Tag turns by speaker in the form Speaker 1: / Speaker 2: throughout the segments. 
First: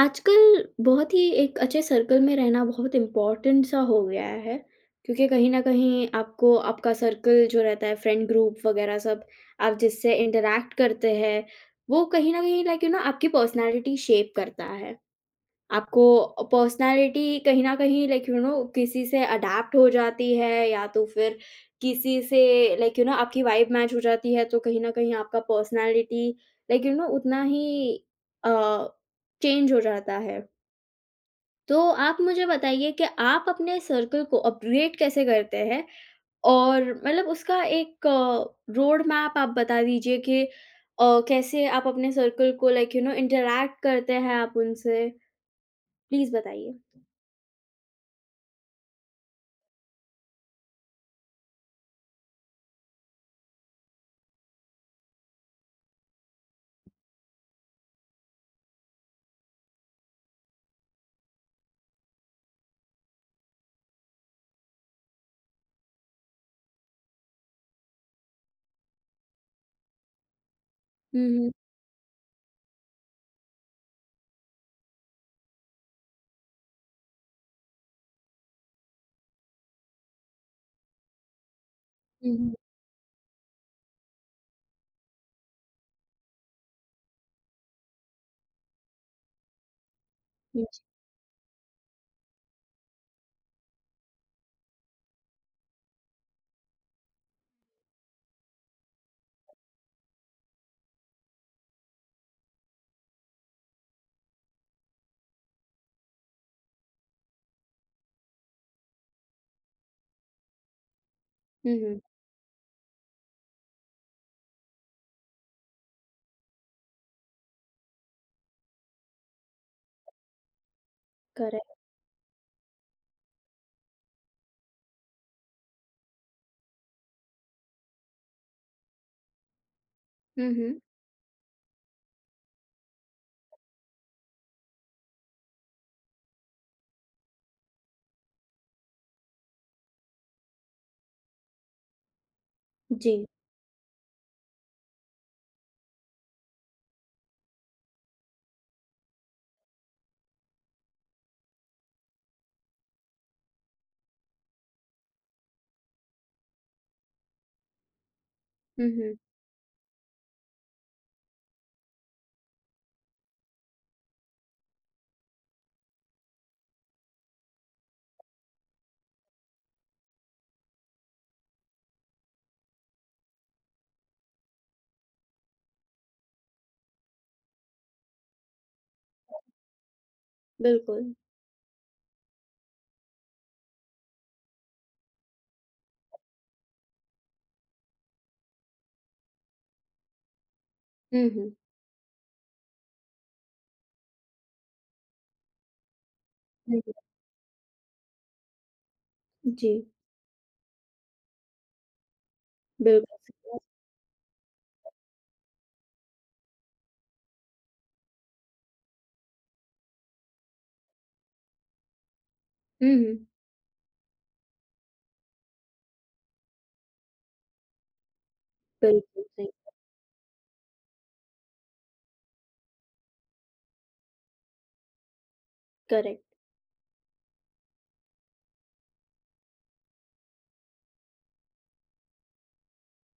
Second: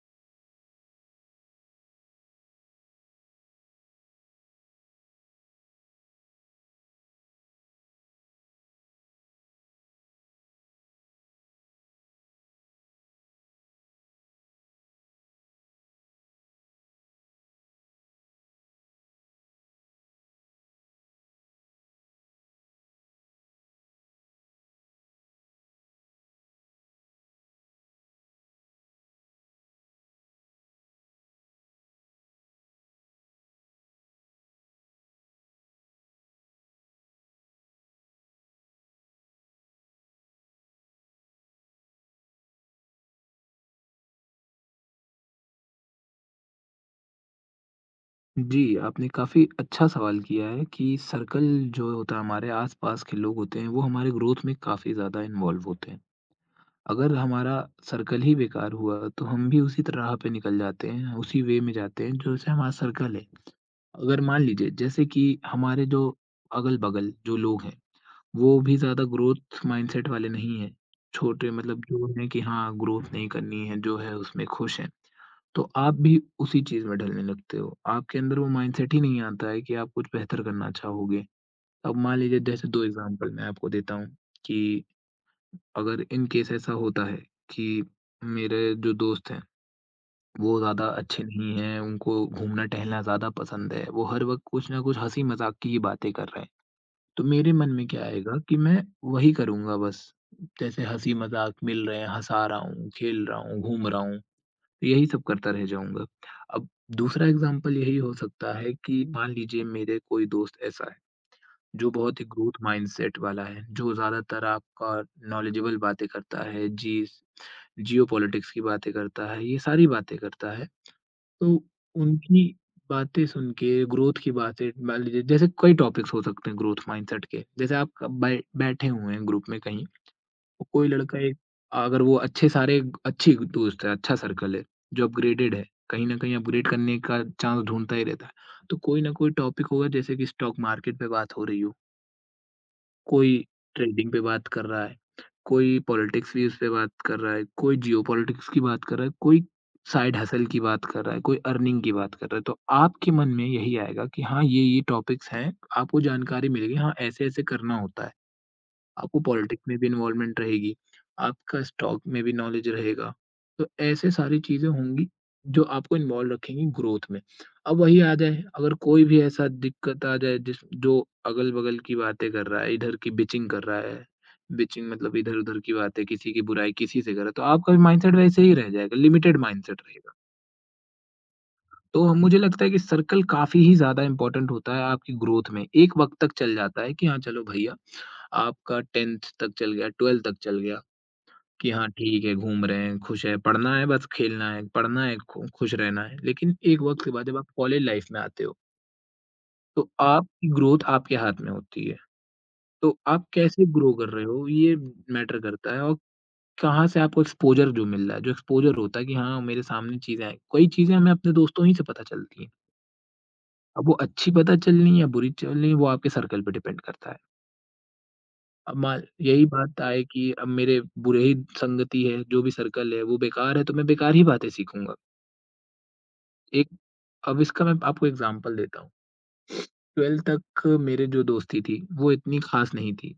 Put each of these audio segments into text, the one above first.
Speaker 1: आजकल बहुत ही एक अच्छे सर्कल में रहना बहुत इम्पोर्टेंट सा हो गया है क्योंकि कहीं न कहीं आपको आपका सर्कल जो रहता है फ्रेंड ग्रुप वगैरह सब आप जिससे इंटरैक्ट करते हैं, वो कहीं न कहीं लाइक यू नो आपकी पर्सनैलिटी शेप करता है। आपको पर्सनैलिटी कहीं न कहीं लाइक यू नो किसी से अडैप्ट हो जाती है या तो फिर किसी से लाइक यू नो आपकी वाइब मैच हो जाती है, तो कहीं न कहीं आपका पर्सनैलिटी लाइक यू नो उतना ही अ, चेंज हो जाता है। तो आप मुझे बताइए कि आप अपने सर्कल को अपग्रेड कैसे करते हैं? और मतलब उसका एक रोड मैप आप बता दीजिए कि कैसे आप अपने सर्कल को लाइक यू नो इंटरैक्ट करते हैं आप उनसे? प्लीज़ बताइए।
Speaker 2: जी, आपने काफ़ी अच्छा सवाल किया है कि सर्कल जो होता है हमारे आस-पास के लोग होते हैं, वो हमारे ग्रोथ में काफ़ी ज़्यादा इन्वॉल्व होते हैं। अगर हमारा सर्कल ही बेकार हुआ, तो हम भी उसी त राह पे निकल जाते हैं, उसी वे में जाते हैं जैसे हमारा सर्कल है। अगर मान लीजिए जैसे कि हमारे जो अगल-बगल जो लोग हैं, वो भी ज़्यादा ग्रोथ माइंडसेट वाले नहीं हैं।
Speaker 1: हुँ, हुँ।
Speaker 2: छोटे मतलब जो हैं कि हाँ, ग्रोथ नहीं करनी है, जो है उसमें खुश हैं। तो आप भी उसी चीज़ में ढलने लगते हो। आपके अंदर वो माइंडसेट ही नहीं आता है कि आप कुछ बेहतर करना चाहोगे। अब मान
Speaker 1: हुँ,
Speaker 2: लीजिए
Speaker 1: हुँ।
Speaker 2: जैसे 2 एग्ज़ाम्पल मैं आपको देता हूँ कि अगर इन केस ऐसा होता है कि मेरे जो दोस्त हैं, वो
Speaker 1: हुँ,
Speaker 2: ज़्यादा अच्छे नहीं हैं, उनको घूमना-टहलना ज़्यादा पसंद है, वो हर वक़्त कुछ न कुछ हँसी-मज़ाक की ही बातें कर रहे हैं। तो मेरे मन में क्या आएगा कि मैं वही करूँगा बस। जैसे हँसी-मज़ाक मिल रहे हैं, हँसा रहा हूँ, खेल रहा हूँ, घूम रहा हूँ। तो यही सब करता रह जाऊँगा। अब दूसरा एग्ज़ाम्पल यही हो सकता है कि मान लीजिए मेरे कोई दोस्त ऐसा है,
Speaker 1: हुँ,
Speaker 2: जो
Speaker 1: हुँ।
Speaker 2: बहुत ही ग्रोथ माइंडसेट वाला है, जो ज़्यादातर आपका नॉलेजेबल बातें करता है, जीस जियोपॉलिटिक्स की बातें करता है, ये सारी बातें करता है। तो
Speaker 1: करेक्ट।
Speaker 2: उनकी बातें सुन के, ग्रोथ की बातें मान लीजिए जैसे कई टॉपिक्स हो सकते हैं ग्रोथ माइंडसेट के। जैसे आप क बै बैठे हुए हैं ग्रुप में कहीं
Speaker 1: हुँ, हुँ।
Speaker 2: कोई लड़का एक अगर वो अच्छे सारे अच्छी दोस्त है, अच्छा सर्कल है, जो अपग्रेडेड है, कहीं न कहीं अपग्रेड करने का चांस ढूँढता ही रहता है। तो कोई ना कोई टॉपिक होगा जैसे कि स्टॉक मार्केट पे बात हो रही हो,
Speaker 1: जी।
Speaker 2: कोई ट्रेडिंग पे बात कर रहा है, कोई पॉलिटिक्स व्यूज़ पे बात कर रहा है, कोई जियोपॉलिटिक्स की बात कर रहा है, कोई साइड हसल की बात कर रहा है, कोई अर्निंग की बात कर रहा है। तो आपके मन में यही आएगा कि हाँ, ये टॉपिक्स हैं, आपको जानकारी मिलेगी हाँ, ऐसे-ऐसे करना होता है।
Speaker 1: हुँ, हुँ।
Speaker 2: आपको पॉलिटिक में भी इन्वॉल्वमेंट रहेगी, आपका स्टॉक में भी नॉलेज रहेगा। तो ऐसे सारी चीज़ें होंगी जो आपको इन्वॉल्व रखेंगी ग्रोथ में। अब वही आ जाए, अगर कोई भी ऐसा दिक्कत आ जाए जिस जो अगल-बगल की बातें कर रहा है, इधर की बिचिंग कर रहा है, बिचिंग मतलब इधर-उधर की बातें, किसी की बुराई किसी से कर रहा है, तो आपका भी माइंडसेट वैसे ही रह जाएगा, लिमिटेड माइंडसेट रहेगा।
Speaker 1: बिल्कुल।
Speaker 2: तो हम मुझे लगता है कि सर्कल काफ़ी ही ज़्यादा इम्पोर्टेंट होता है आपकी ग्रोथ में। एक वक़्त तक चल जाता है कि हाँ, चलो भैया आपका 10th तक चल गया, 12th तक चल गया
Speaker 1: हुँ, हुँ।
Speaker 2: कि हाँ, ठीक है, घूम रहे हैं, खुश है, पढ़ना है बस खेलना है, पढ़ना है, खु खुश रहना है। लेकिन
Speaker 1: हुँ,
Speaker 2: एक
Speaker 1: हुँ।
Speaker 2: वक़्त के बाद जब आप कॉलेज लाइफ़ में आते हो,
Speaker 1: जी,
Speaker 2: तो आपकी ग्रोथ आपके हाथ में होती है। तो
Speaker 1: बिल्कुल
Speaker 2: आप
Speaker 1: सही बात।
Speaker 2: कैसे ग्रो कर रहे हो ये मैटर करता है और कहाँ से आपको एक्सपोज़र जो मिल रहा है, जो एक्सपोज़र होता है कि हाँ, मेरे सामने चीज़ें हैं। कई चीज़ें हमें अपने दोस्तों ही से पता चलती हैं।
Speaker 1: हुँ, हुँ।
Speaker 2: अब वो अच्छी पता चल रही हैं या बुरी चल रही हैं, वो आपके सर्कल पे डिपेंड करता है। अब मा
Speaker 1: बिल्कुल
Speaker 2: यही
Speaker 1: सही,
Speaker 2: बात आए कि अब मेरे बुरे ही संगति है, जो भी सर्कल है वो बेकार है, तो मैं बेकार ही बातें सीखूँगा।
Speaker 1: करेक्ट।
Speaker 2: एक अब इसका मैं आपको एग्ज़ाम्पल देता हूँ। 12th तक मेरे जो दोस्ती थी, वो इतनी ख़ास नहीं थी।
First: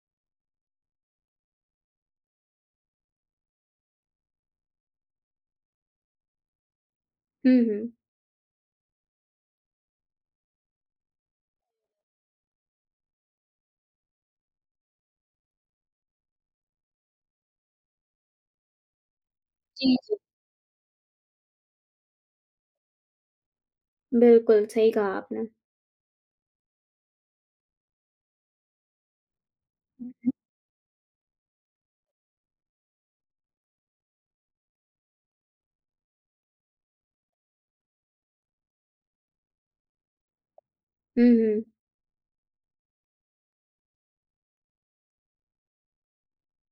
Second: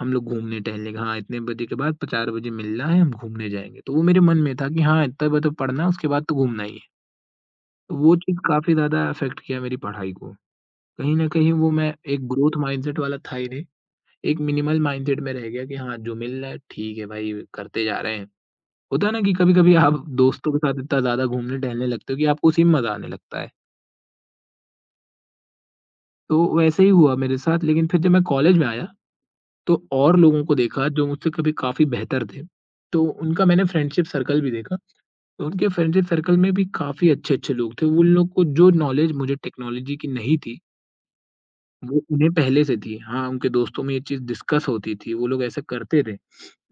Speaker 2: हम लोग घूमने-टहलने हाँ, इतने बजे के बाद 4 बजे मिलना है, हम घूमने जाएँगे। तो वो मेरे मन में था कि हाँ, इतने बजे तो पढ़ना है, उसके बाद तो घूमना ही है।
Speaker 1: हुँ, हुँ।
Speaker 2: तो वो चीज़ काफ़ी ज़्यादा अफ़ेक्ट किया मेरी पढ़ाई को। कहीं न कहीं वो मैं एक ग्रोथ माइंडसेट वाला था ही नहीं, एक मिनिमल माइंडसेट में रह गया कि हाँ, जो मिल रहा है ठीक है भाई, करते जा रहे हैं। होता है ना कि कभी-कभी
Speaker 1: जी,
Speaker 2: आप
Speaker 1: जी।
Speaker 2: दोस्तों के साथ इतना ज़्यादा घूमने टहलने लगते हो कि आपको उसी में मज़ा आने लगता है।
Speaker 1: बिल्कुल सही कहा आपने।
Speaker 2: तो वैसे ही हुआ मेरे साथ लेकिन फिर जब मैं कॉलेज में आया तो
Speaker 1: हुँ,
Speaker 2: और
Speaker 1: हुँ।
Speaker 2: लोगों को देखा जो मुझसे कभी काफ़ी बेहतर थे। तो उनका मैंने फ्रेंडशिप सर्कल भी देखा, तो उनके फ्रेंडशिप सर्कल में भी काफ़ी अच्छे-अच्छे लोग थे। उन लोग को जो नॉलेज मुझे टेक्नोलॉजी की नहीं थी,
Speaker 1: हुँ, हुँ।
Speaker 2: वो उन्हें पहले से थी। हाँ, उनके दोस्तों में ये चीज़ डिस्कस होती थी, वो लोग ऐसा करते थे।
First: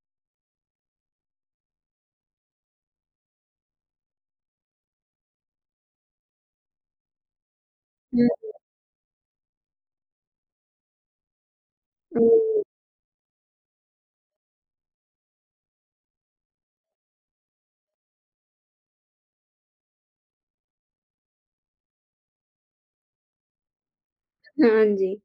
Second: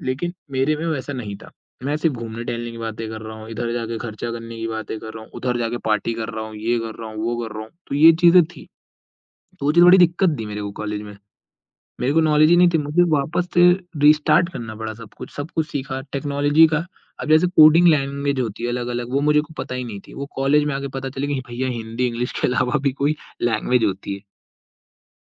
Speaker 2: लेकिन मेरे में वैसा नहीं था। मैं सिर्फ़ घूमने-टहलने की बातें कर रहा हूँ, इधर जाके खर्चा करने की बातें कर रहा हूँ, उधर जाके पार्टी कर रहा हूँ, ये कर रहा हूँ, वो कर रहा हूँ। तो ये चीज़ें थी, तो वो चीज़ बड़ी दिक्कत दी मेरे को कॉलेज में। मेरे को
Speaker 1: हुँ,
Speaker 2: नॉलेज ही
Speaker 1: हुँ।
Speaker 2: नहीं थी, मुझे वापस से रीस्टार्ट करना पड़ा सब कुछ सीखा टेक्नोलॉजी का। अब जैसे कोडिंग लैंग्वेज होती है अलग-अलग वो मुझे को पता ही नहीं थी। वो कॉलेज में आके पता चली कि भैया हिंदी, इंग्लिश के अलावा भी कोई लैंग्वेज होती है।
Speaker 1: हाँ जी।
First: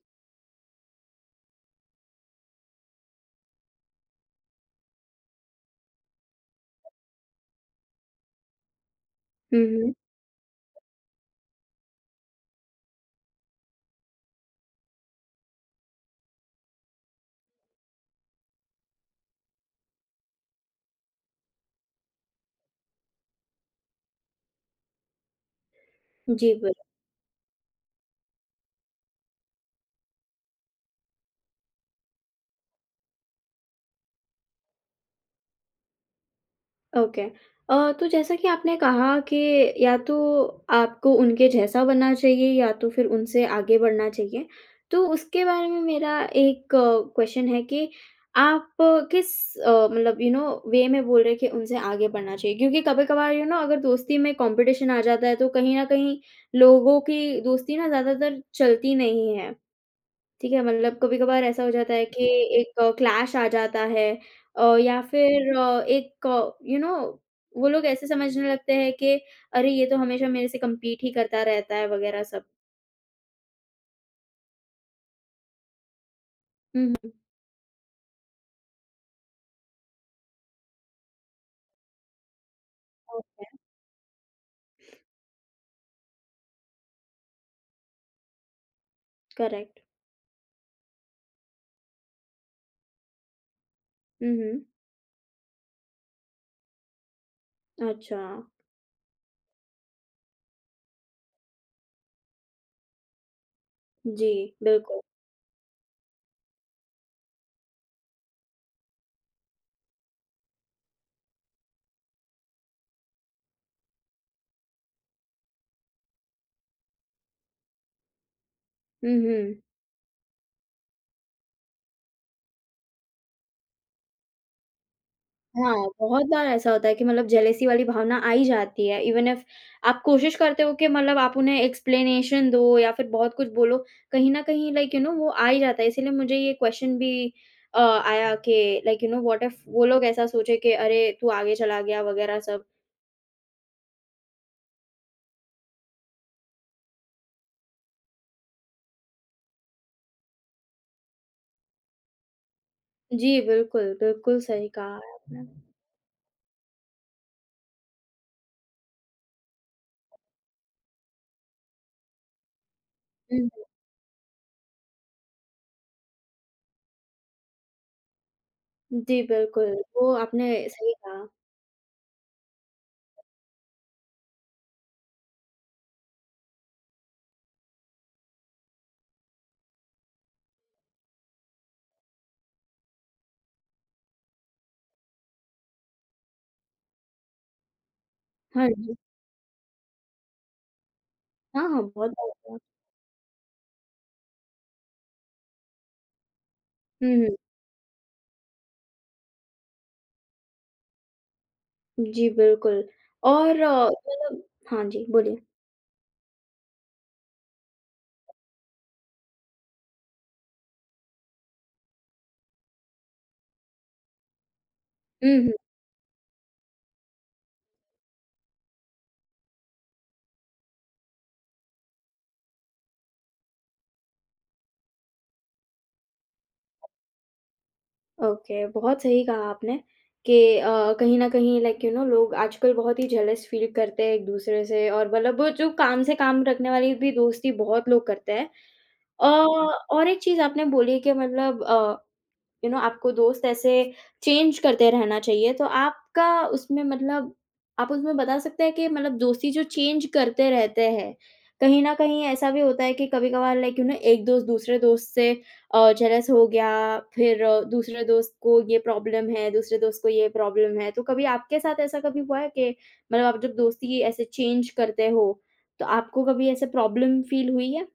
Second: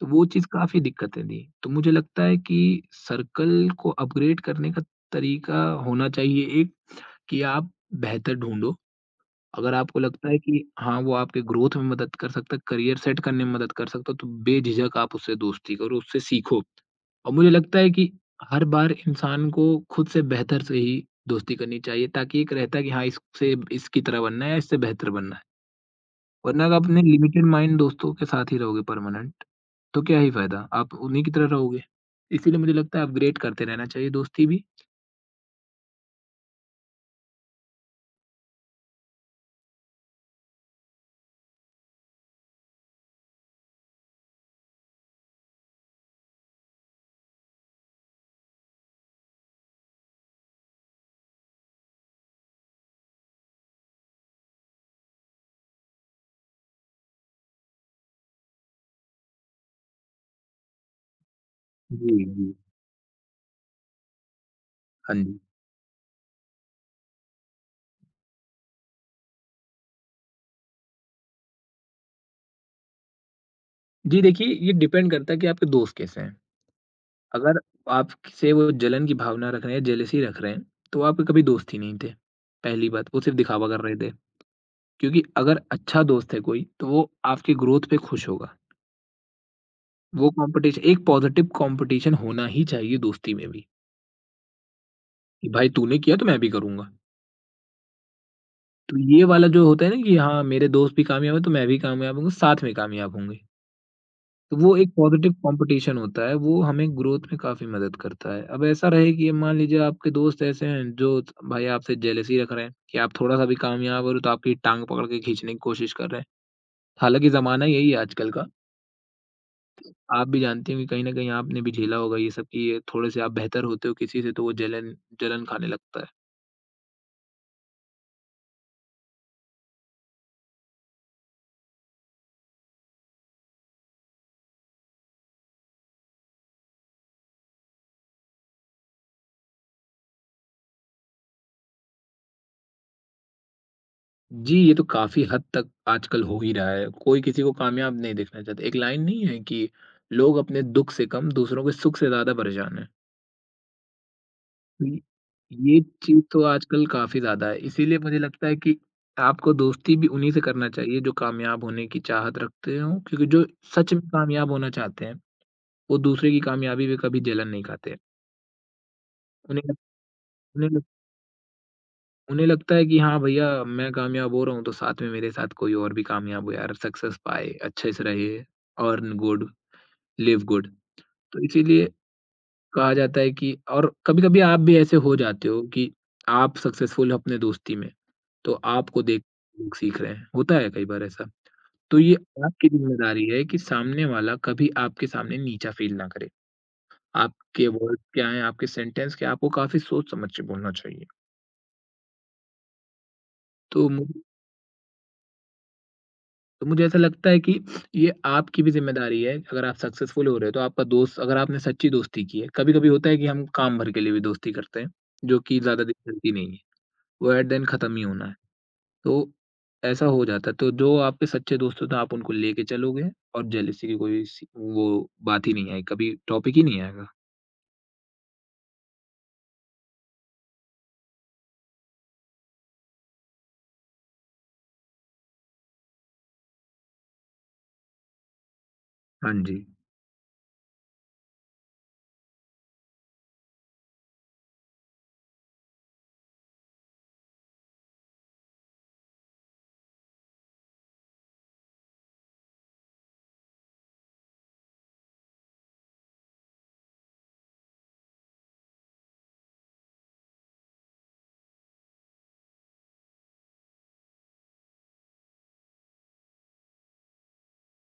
Speaker 2: तो वो चीज़ काफ़ी दिक्कतें दी। तो मुझे लगता है कि सर्कल को अपग्रेड करने का तरीका होना चाहिए एक कि आप बेहतर ढूँढो।
Speaker 1: हुँ,
Speaker 2: अगर
Speaker 1: हुँ।
Speaker 2: आपको लगता है कि हाँ, वो आपके ग्रोथ में मदद कर सकता है, करियर सेट करने में मदद कर सकता है, तो बेझिझक आप उससे दोस्ती करो, उससे सीखो। और मुझे लगता है कि हर बार इंसान को खुद से बेहतर से ही दोस्ती करनी चाहिए ताकि एक रहता है कि हाँ, इससे इसकी तरह बनना है या इससे बेहतर बनना है।
Speaker 1: जी,
Speaker 2: वरना
Speaker 1: बिल
Speaker 2: आप अपने लिमिटेड माइंड दोस्तों के साथ ही रहोगे परमानेंट, तो क्या ही फ़ायदा? आप उन्हीं की तरह रहोगे। इसीलिए मुझे लगता है अपग्रेड करते रहना चाहिए दोस्ती भी।
Speaker 1: ओके। तो जैसा कि आपने कहा कि या तो आपको उनके जैसा बनना चाहिए या तो फिर उनसे आगे बढ़ना चाहिए। तो उसके बारे में मेरा एक क्वेश्चन है कि आप किस मतलब यू नो वे में बोल रहे हैं कि उनसे आगे बढ़ना चाहिए? क्योंकि कभी-कभार यू नो अगर दोस्ती में कॉम्पिटिशन आ जाता है तो कहीं न कहीं लोगों की दोस्ती ना ज़्यादातर चलती नहीं है। ठीक है, मतलब कभी-कभार ऐसा हो जाता है
Speaker 2: जी,
Speaker 1: कि
Speaker 2: जी।
Speaker 1: एक क्लैश आ जाता है या
Speaker 2: हाँ जी।
Speaker 1: फिर एक यू नो वो लोग ऐसे समझने लगते हैं कि अरे ये तो हमेशा मेरे से कम्पीट ही करता रहता है वगैरह सब।
Speaker 2: जी देखिए, ये डिपेंड करता है कि आपके दोस्त कैसे हैं।
Speaker 1: हुँ, हुँ।
Speaker 2: अगर आपसे वो जलन की भावना रख रहे हैं, जेलसी रख रहे हैं, तो आप कभी दोस्त ही नहीं थे, पहली बात। वो सिर्फ़ दिखावा कर रहे थे। क्योंकि अगर अच्छा दोस्त है कोई, तो वो आपके ग्रोथ पे खुश होगा।
Speaker 1: करेक्ट।
Speaker 2: वो कॉम्पिटिशन एक पॉज़िटिव कॉम्पिटिशन होना ही चाहिए दोस्ती में भी,
Speaker 1: हुँ, हुँ।
Speaker 2: कि भाई तूने किया तो मैं भी करूँगा।
Speaker 1: अच्छा।
Speaker 2: तो ये वाला जो होता है ना कि हाँ, मेरे दोस्त भी कामयाब हैं तो मैं भी कामयाब होऊँगा, साथ में कामयाब होंगे।
Speaker 1: जी,
Speaker 2: तो वो एक
Speaker 1: बिल्कुल।
Speaker 2: पॉज़िटिव कॉम्पिटिशन होता है, वो हमें ग्रोथ में काफ़ी मदद करता है। अब ऐसा रहे कि मान लीजिए आपके दोस्त ऐसे हैं जो भाई आपसे जेलसी रख रहे हैं कि आप थोड़ा-सा भी कामयाब हो रहे हो तो आपकी टाँग पकड़ के खींचने की कोशिश कर रहे हैं। हालाँकि ज़माना यही है आजकल का।
Speaker 1: हुँ, हुँ।
Speaker 2: आप भी जानती होंगी कहीं न कहीं आपने भी झेला होगा ये सब कि ये थोड़े-से आप बेहतर होते हो किसी से तो वो जलन जलन खाने
Speaker 1: हाँ,
Speaker 2: लगता है।
Speaker 1: बहुत बार ऐसा होता है कि मतलब जेलेसी वाली भावना आ ही जाती है, इवन इफ आप कोशिश करते हो कि मतलब आप उन्हें एक्सप्लेनेशन दो या फिर बहुत कुछ बोलो, कहीं न कहीं लाइक यू नो वो आ ही जाता है। इसीलिए मुझे ये क्वेश्चन भी आया कि like you know what if वो लोग ऐसा सोचे कि अरे! तू आगे चला गया वगैरह सब।
Speaker 2: जी, ये तो काफ़ी हद तक आजकल हो ही रहा है। कोई किसी को कामयाब नहीं देखना चाहता। एक लाइन नहीं है कि लोग अपने दुःख से कम दूसरों के सुख से ज़्यादा परेशान हैं।
Speaker 1: जी, बिल्कुल, बिल्कुल सही
Speaker 2: तो
Speaker 1: कहा
Speaker 2: ये
Speaker 1: आपने।
Speaker 2: ये चीज़ तो आजकल काफ़ी ज़्यादा है। इसीलिए मुझे लगता है कि आपको दोस्ती भी उन्हीं से करना चाहिए जो कामयाब होने की चाहत रखते हों, क्योंकि
Speaker 1: हुँ,
Speaker 2: जो
Speaker 1: हुँ।
Speaker 2: सच में कामयाब होना चाहते हैं, वो दूसरे की कामयाबी पे कभी जलन नहीं खाते हैं।
Speaker 1: जी,
Speaker 2: उन्हें
Speaker 1: बिल्कुल,
Speaker 2: लग
Speaker 1: वो आपने
Speaker 2: उन्हें
Speaker 1: सही कहा।
Speaker 2: उन्हें लगता है कि हाँ भैया मैं कामयाब हो रहा हूँ, तो साथ में मेरे साथ कोई और भी कामयाब हो यार, सक्सेस पाए, अच्छे से रहे, अर्न गुड, लिव गुड। तो इसीलिए कहा जाता है कि और कभी-कभी आप भी ऐसे हो जाते हो कि आप सक्सेसफुल हो अपने दोस्ती में, तो
Speaker 1: हाँ जी।
Speaker 2: आपको देख के लोग सीख रहे हैं, होता है कई बार ऐसा।
Speaker 1: हाँ, हाँ,
Speaker 2: तो
Speaker 1: बहुत
Speaker 2: ये
Speaker 1: बार हुआ।
Speaker 2: आपकी ज़िम्मेदारी है कि सामने वाला कभी आपके सामने नीचा फ़ील ना करे।
Speaker 1: हुँ, हुँ।
Speaker 2: आपके वर्ड्स क्या हैं, आपके सेंटेंस क्या हैं, आपको काफ़ी सोच समझ के बोलना चाहिए।
Speaker 1: जी, बिल्कुल और
Speaker 2: तो मुझे
Speaker 1: मतलब हाँ जी, बोलिए।
Speaker 2: तो मुझे ऐसा लगता है कि ये आपकी भी ज़िम्मेदारी है, अगर आप सक्सेसफुल हो रहे हो तो आपका दोस्त अगर आपने सच्ची दोस्ती की है, कभी-कभी होता है कि हम काम भर के लिए भी दोस्ती करते हैं,
Speaker 1: हुँ,
Speaker 2: जो
Speaker 1: हुँ।
Speaker 2: कि ज़्यादा दिन चलती नहीं है, वो एट द एंड खत्म ही होना है, तो ऐसा हो जाता है। तो जो आपके सच्चे दोस्त होते हैं आप उनको लेके चलोगे और जेलसी की कोई सी वो बात ही नहीं आएगी, कभी टॉपिक ही नहीं आएगा।
Speaker 1: ओके, बहुत सही कहा आपने कि कहीं न कहीं लाइक यू नो लोग आजकल बहुत ही जेलस फ़ील करते हैं एक-दूसरे से और मतलब वो जो काम से काम रखने वाली भी दोस्ती बहुत लोग करते हैं। अ,
Speaker 2: हाँ जी।
Speaker 1: और एक चीज़ आपने बोली कि मतलब यू नो आपको दोस्त ऐसे चेंज करते रहना चाहिए। तो आपका उसमें मतलब आप उसमें बता सकते हैं कि मतलब दोस्ती जो चेंज करते रहते हैं, कहीं न कहीं ऐसा भी होता है कि कभी-कभार लाइक यू नो एक दोस्त दूसरे दोस्त से जेलस हो गया, फिर दूसरे दोस्त को ये प्रॉब्लम है, दूसरे दोस्त को ये प्रॉब्लम है। तो कभी आपके साथ ऐसा कभी हुआ है कि मतलब आप जब दोस्ती ऐसे चेंज करते हो, तो आपको कभी ऐसे प्रॉब्लम फ़ील हुई है?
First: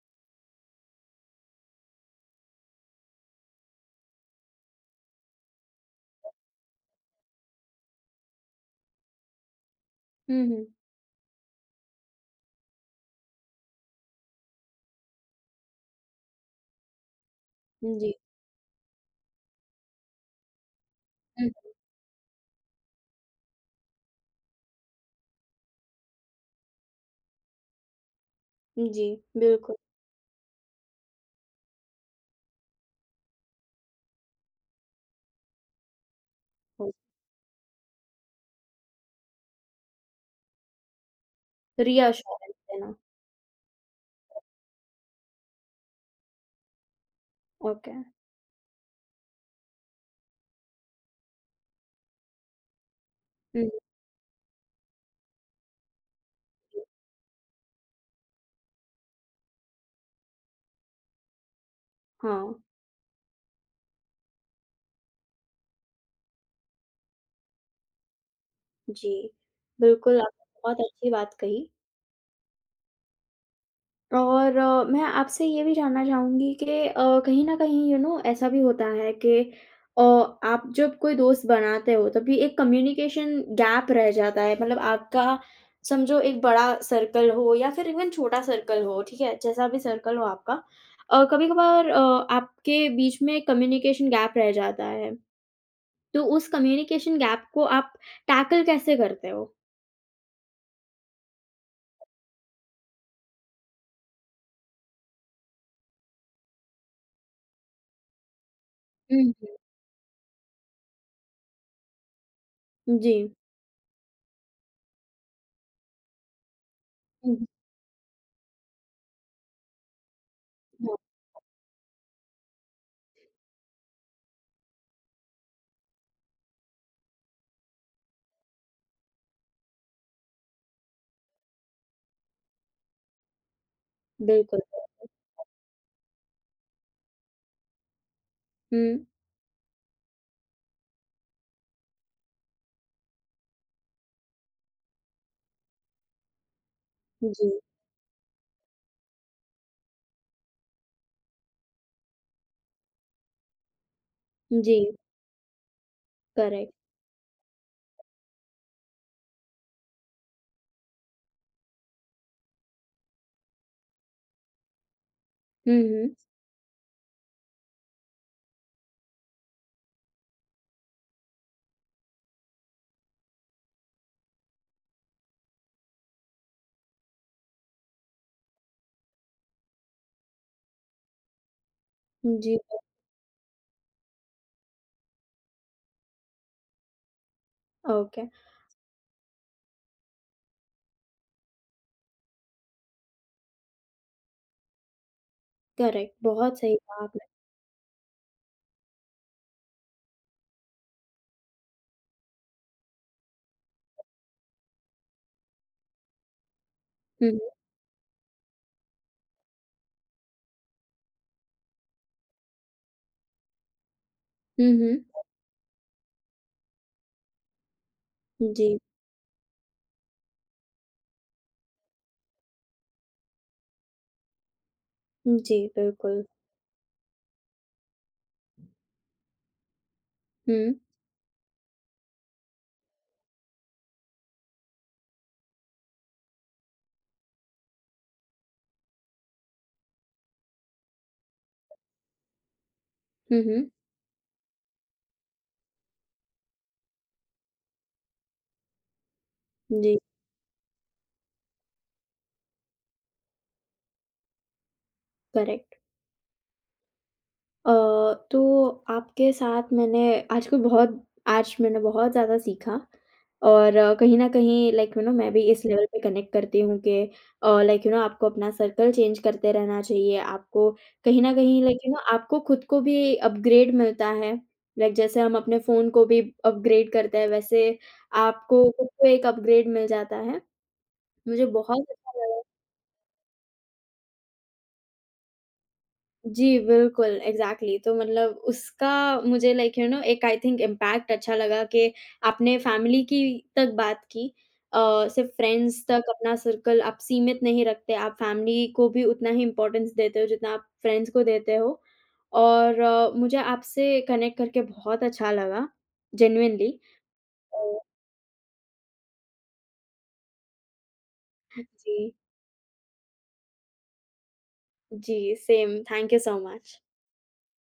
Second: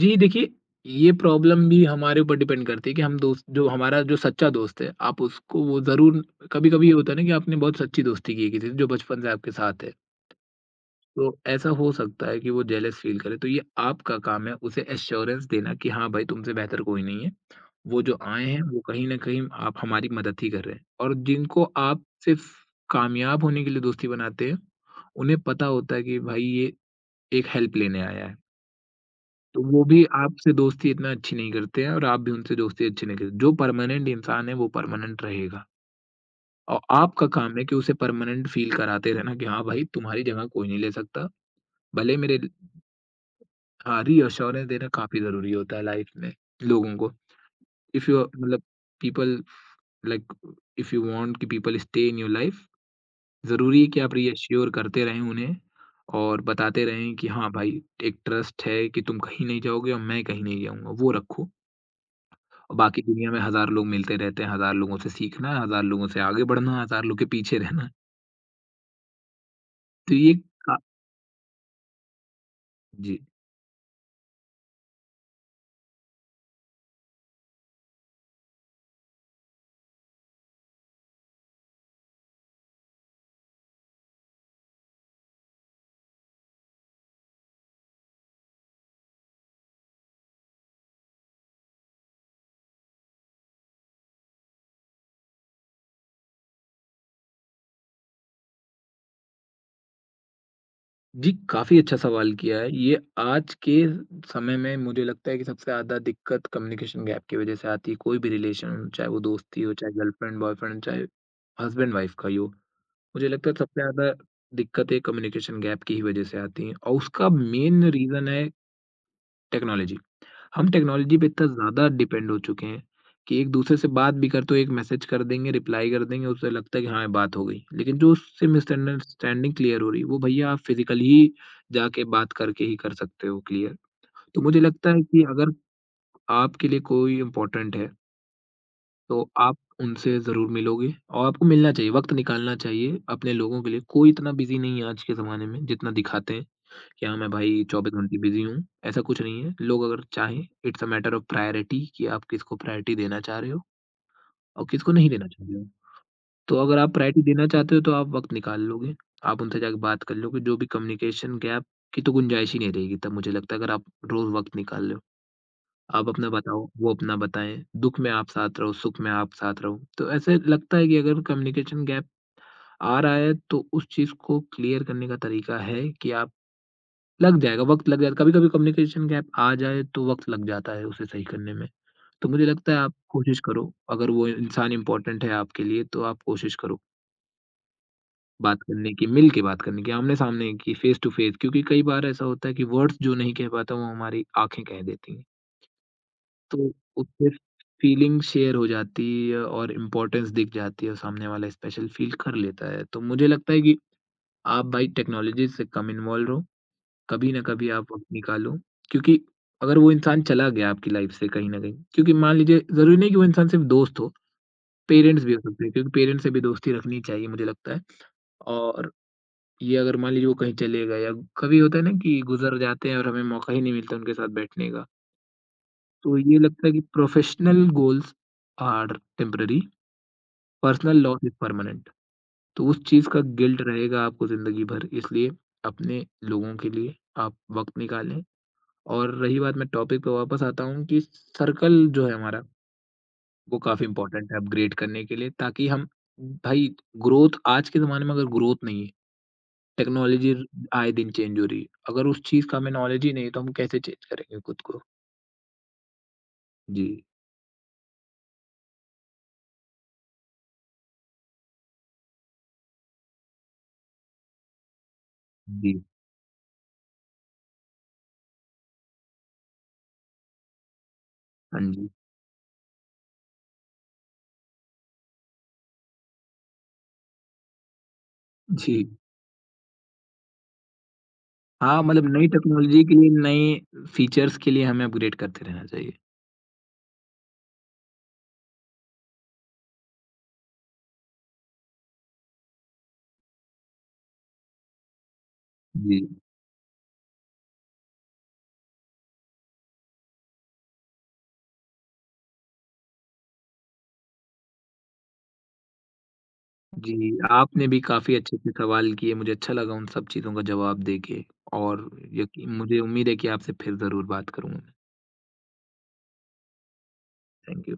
Speaker 2: जी, देखिए, ये प्रॉब्लम भी हमारे ऊपर डिपेंड करती है कि हम दोस्त जो हमारा जो सच्चा दोस्त है, आप उसको वो ज़रूर कभी-कभी ये होता है ना कि आपने बहुत सच्ची दोस्ती की है किसी से जो बचपन से आपके साथ है।
Speaker 1: हुँ, हुँ।
Speaker 2: तो ऐसा हो सकता है कि वो जेलस फ़ील करे, तो ये आपका काम है उसे एश्योरेंस देना कि हाँ भाई, तुमसे बेहतर कोई नहीं है। वो
Speaker 1: जी।
Speaker 2: जो आए हैं, वो कहीं न कहीं आप हमारी मदद ही कर रहे हैं और जिनको आप सिर्फ़ कामयाब होने के लिए दोस्ती बनाते हैं, उन्हें पता होता है कि भाई ये एक हेल्प लेने आया है।
Speaker 1: हुँ, जी,
Speaker 2: तो
Speaker 1: बिल्कुल।
Speaker 2: वो भी आपसे दोस्ती इतना अच्छी नहीं करते हैं और आप भी उनसे दोस्ती अच्छी नहीं करते। जो परमानेंट इंसान है वो परमानेंट रहेगा और
Speaker 1: हो
Speaker 2: आपका काम है कि उसे परमानेंट फ़ील कराते रहना कि हाँ भाई तुम्हारी जगह कोई नहीं ले सकता। भले मेरे ल
Speaker 1: रिअश्योरेंस देना,
Speaker 2: हाँ, रीअश्योरेंस देना काफ़ी ज़रूरी होता है लाइफ़ में लोगों को।
Speaker 1: ओके।
Speaker 2: इफ यू मतलब people like if you want कि people stay in your life
Speaker 1: hmm,
Speaker 2: ज़रूरी है कि आप रीअश्योर करते रहें उन्हें और
Speaker 1: हुँ।
Speaker 2: बताते रहें कि हाँ भाई एक ट्रस्ट है कि तुम कहीं नहीं जाओगे और मैं कहीं नहीं जाऊँगा, वो रखो।
Speaker 1: हाँ,
Speaker 2: बाकी दुनिया में हज़ार लोग मिलते रहते हैं, हज़ार लोगों से सीखना है, हज़ार लोगों से आगे बढ़ना है, हज़ार लोग के पीछे रहना है।
Speaker 1: जी।
Speaker 2: तो
Speaker 1: बिल्कुल,
Speaker 2: ये
Speaker 1: आपने
Speaker 2: का
Speaker 1: बहुत अच्छी बात कही
Speaker 2: जी।
Speaker 1: और मैं आपसे ये भी जानना चाहूँगी कि कहीं न कहीं यू नो ऐसा भी होता है कि अ, आप जब कोई दोस्त बनाते हो तभी एक कम्युनिकेशन गैप रह जाता है मतलब आपका समझो एक बड़ा सर्कल हो या फिर इवन छोटा सर्कल हो, ठीक है? जैसा भी सर्कल हो आपका कभी-कभार आपके बीच में कम्युनिकेशन गैप रह जाता है। तो उस कम्युनिकेशन गैप को आप टैकल कैसे करते हो?
Speaker 2: जी, काफ़ी अच्छा सवाल किया है। ये आज के समय में मुझे लगता है कि सबसे ज़्यादा दिक्कत कम्युनिकेशन गैप की वज़ह से आती है। कोई भी रिलेशन चाहे वो
Speaker 1: हुँ, हुँ।
Speaker 2: दोस्ती हो, चाहे गर्लफ्रेंड, बॉयफ्रेंड, चाहे हस्बैंड-वाइफ़ का ही हो।
Speaker 1: जी।
Speaker 2: मुझे लगता है सबसे ज़्यादा दिक्कतें कम्युनिकेशन गैप की ही वज़ह से आती हैं और उसका
Speaker 1: हुँ, हुँ।
Speaker 2: मेन रीज़न है टेक्नोलॉजी। हम
Speaker 1: हाँ,
Speaker 2: टेक्नोलॉजी पे इतना ज़्यादा डिपेंड हो चुके हैं कि एक दूसरे से बात भी कर तो एक मैसेज कर देंगे, रिप्लाई कर देंगे, उससे लगता है कि हाँ, बात हो गई। लेकिन जो उससे मिसअंडरस्टैंडिंग क्लियर हो रही है, वो भैया आप फिज़िकली ही जाके बात करके ही कर सकते हो क्लियर। तो मुझे
Speaker 1: बिल्कुल।
Speaker 2: लगता है कि अगर आपके लिए कोई इम्पोर्टेंट है,
Speaker 1: हुँ,
Speaker 2: तो आप उनसे ज़रूर मिलोगे और आपको मिलना चाहिए, वक़्त निकालना चाहिए अपने लोगों के लिए। कोई इतना बिज़ी नहीं है आज के ज़माने में जितना दिखाते हैं। क्या मैं
Speaker 1: जी,
Speaker 2: भाई 24 घंटे बिज़ी हूँ, ऐसा कुछ नहीं है। लोग अगर चाहें it's a matter of priority कि आप किसको प्रायोरिटी देना चाह रहे हो और
Speaker 1: जी,
Speaker 2: किसको नहीं देना चाह रहे हो। तो
Speaker 1: करेक्ट।
Speaker 2: अगर आप प्रायोरिटी देना चाहते हो तो आप वक़्त निकाल लोगे, आप उनसे जाके बात कर लोगे, जो भी कम्युनिकेशन गैप की तो गुंजाइश ही नहीं रहेगी तब मुझे लगता है अगर आप रोज़ वक़्त निकाल लो।
Speaker 1: हुँ,
Speaker 2: आप
Speaker 1: हुँ।
Speaker 2: अपना बताओ, वो अपना बताएँ, दुःख में आप साथ रहो, सुख में आप साथ रहो। तो ऐसे लगता है कि अगर कम्युनिकेशन गैप आ रहा है तो उस चीज़ को क्लियर करने का तरीका है कि आप लग जाएगा, वक़्त लग जाएगा। कभी-कभी कम्युनिकेशन गैप आ जाए तो वक़्त लग जाता है उसे सही करने में। तो मुझे
Speaker 1: जी,
Speaker 2: लगता है आप कोशिश करो, अगर वो इंसान इम्पोर्टेंट है आपके लिए तो आप कोशिश करो
Speaker 1: ओके,
Speaker 2: बात करने की, मिल के बात करने की, आमने-सामने की, फेस टू फेस क्योंकि कई बार ऐसा होता है कि वर्ड्स जो नहीं कह पाता वो हमारी आँखें कह देती हैं।
Speaker 1: करेक्ट, बहुत
Speaker 2: तो
Speaker 1: सही कहा आपने।
Speaker 2: उससे फीलिंग शेयर हो जाती है और इम्पोर्टेंस दिख जाती है और सामने वाला स्पेशल फील कर लेता है। तो मुझे लगता है कि आप भाई टेक्नोलॉजी से कम इन्वॉल्व रहो
Speaker 1: हुँ,
Speaker 2: कभी
Speaker 1: हुँ।
Speaker 2: ना कभी आप वक़्त निकालो क्योंकि अगर वो इंसान चला गया आपकी लाइफ़ से कहीं न कहीं क्योंकि मान लीजिए ज़रूरी नहीं कि वो इंसान सिर्फ़ दोस्त हो,
Speaker 1: हुँ, हुँ।
Speaker 2: पेरेंट्स भी हो सकते हैं क्योंकि पेरेंट्स से भी दोस्ती रखनी चाहिए मुझे लगता है।
Speaker 1: जी,
Speaker 2: और ये अगर मान लीजिए वो कहीं चले गए या कभी होता है ना कि गुज़र जाते हैं और हमें मौका ही नहीं मिलता उनके साथ बैठने का।
Speaker 1: जी,
Speaker 2: तो
Speaker 1: बिल्कुल।
Speaker 2: ये लगता है कि professional goals are temporary,
Speaker 1: hmm,
Speaker 2: personal loss is permanent. तो उस चीज़ का गिल्ट रहेगा आपको ज़िंदगी भर इसलिए अपने लोगों के लिए आप वक़्त निकालें। और रही बात मैं टॉपिक पे वापस आता हूँ कि सर्कल जो है हमारा,
Speaker 1: हुँ,
Speaker 2: वो
Speaker 1: हुँ।
Speaker 2: काफ़ी इम्पोर्टेंट है अपग्रेड करने के लिए ताकि हम भाई ग्रोथ आज के ज़माने में अगर ग्रोथ नहीं है,
Speaker 1: जी,
Speaker 2: टेक्नोलॉजी आए दिन चेंज हो रही है। अगर उस चीज़ का हमें नॉलेज ही नहीं है, तो हम कैसे चेंज करेंगे खुद को?
Speaker 1: करेक्ट।
Speaker 2: जी,
Speaker 1: अ, तो आपके साथ मैंने आज को बहुत आज मैंने बहुत ज़्यादा सीखा और कहीं न कहीं लाइक यू नो मैं भी इस
Speaker 2: जी।
Speaker 1: लेवल पे कनेक्ट करती हूँ कि लाइक यू नो आपको अपना सर्कल चेंज करते रहना चाहिए। आपको कहीं न
Speaker 2: हाँ
Speaker 1: कहीं लाइक
Speaker 2: जी,
Speaker 1: यू नो आपको खुद को भी अपग्रेड मिलता है। लाइक जैसे हम अपने फ़ोन को भी अपग्रेड करते हैं वैसे आपको
Speaker 2: जी।
Speaker 1: खुद को एक अपग्रेड मिल जाता है। मुझे
Speaker 2: हाँ,
Speaker 1: बहुत
Speaker 2: मतलब
Speaker 1: अच्छा
Speaker 2: नई
Speaker 1: लगा
Speaker 2: टेक्नोलॉजी के लिए, नए फीचर्स के लिए हमें अपग्रेड करते रहना चाहिए।
Speaker 1: जी, बिल्कुल, एग्ज़ैक्टली तो मतलब उसका मुझे लाइक यू नो एक आई थिंक इम्पैक्ट अच्छा लगा कि आपने फैमिली की तक बात की। अ, सिर्फ़ फ्रेंड्स
Speaker 2: जी।
Speaker 1: तक अपना सर्कल आप सीमित नहीं रखते, आप फैमिली को भी उतना ही इम्पोर्टेंस देते हो जितना आप फ्रेंड्स को देते हो। और मुझे आपसे कनेक्ट करके बहुत अच्छा लगा, जेन्युइनली।
Speaker 2: जी, आपने
Speaker 1: अ,
Speaker 2: भी काफ़ी अच्छे-अच्छे सवाल किए, मुझे अच्छा लगा उन सब चीज़ों का जवाब देके और
Speaker 1: जी,
Speaker 2: यकी मुझे उम्मीद है कि आपसे फिर ज़रूर बात करूँगा मैं।
Speaker 1: जी, same, thank you so much.
Speaker 2: Thank you.